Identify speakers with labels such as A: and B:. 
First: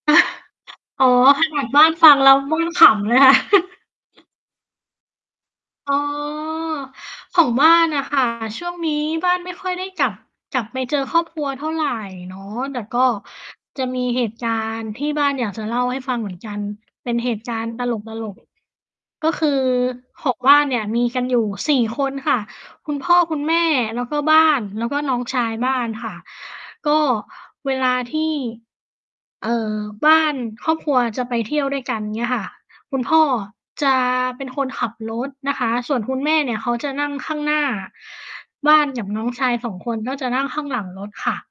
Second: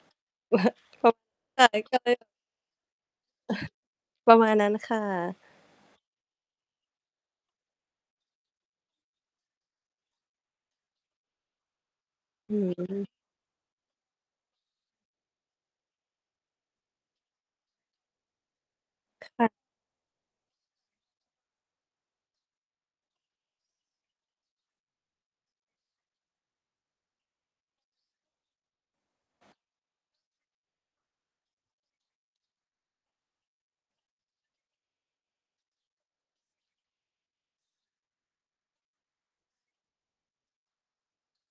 A: อ๋อ
B: [unintelligible]
A: ขน
B: ใ
A: า
B: ช่
A: ดบ้าน
B: ก็เ
A: ฟ
B: ล
A: ั
B: ย
A: ง
B: แบบ
A: แล้วบ้านขำเลยค่ะ
B: ประมาณนั้นค่ะ
A: อ๋อ ของบ้านน่ะ ค่ะ ช่วงนี้บ้านไม่ค่อยได้กลับ กลับไปเจอครอบครัวเท่าไรเนาะ
B: อื
A: แต่ก
B: ม
A: ็จะมีเหตุการณ์ที่บ้านอยากจะเล่าให้ฟังเหมือนกันเป็นเหตุการณ์ตลก ๆ ก็
B: ค
A: ค
B: ่ะ
A: ือของบ้านเนี่ยมีกันอยู่ 4 คนค่ะ คุณพ่อคุณแม่ แล้วก็บ้าน แล้วก็น้องชายบ้านค่ะ ก็เวลาที่ เอ่อ บ้าน ครอบครัวจะไปเที่ยวด้วยกันเงี้ยค่ะ คุณพ่อจะเป็นคนขับรถนะคะ ส่วนคุณแม่เนี่ยเขาจะนั่งข้างหน้า บ้านกับน้องชาย 2 คนก็จะนั่งข้างหลังรถค่ะ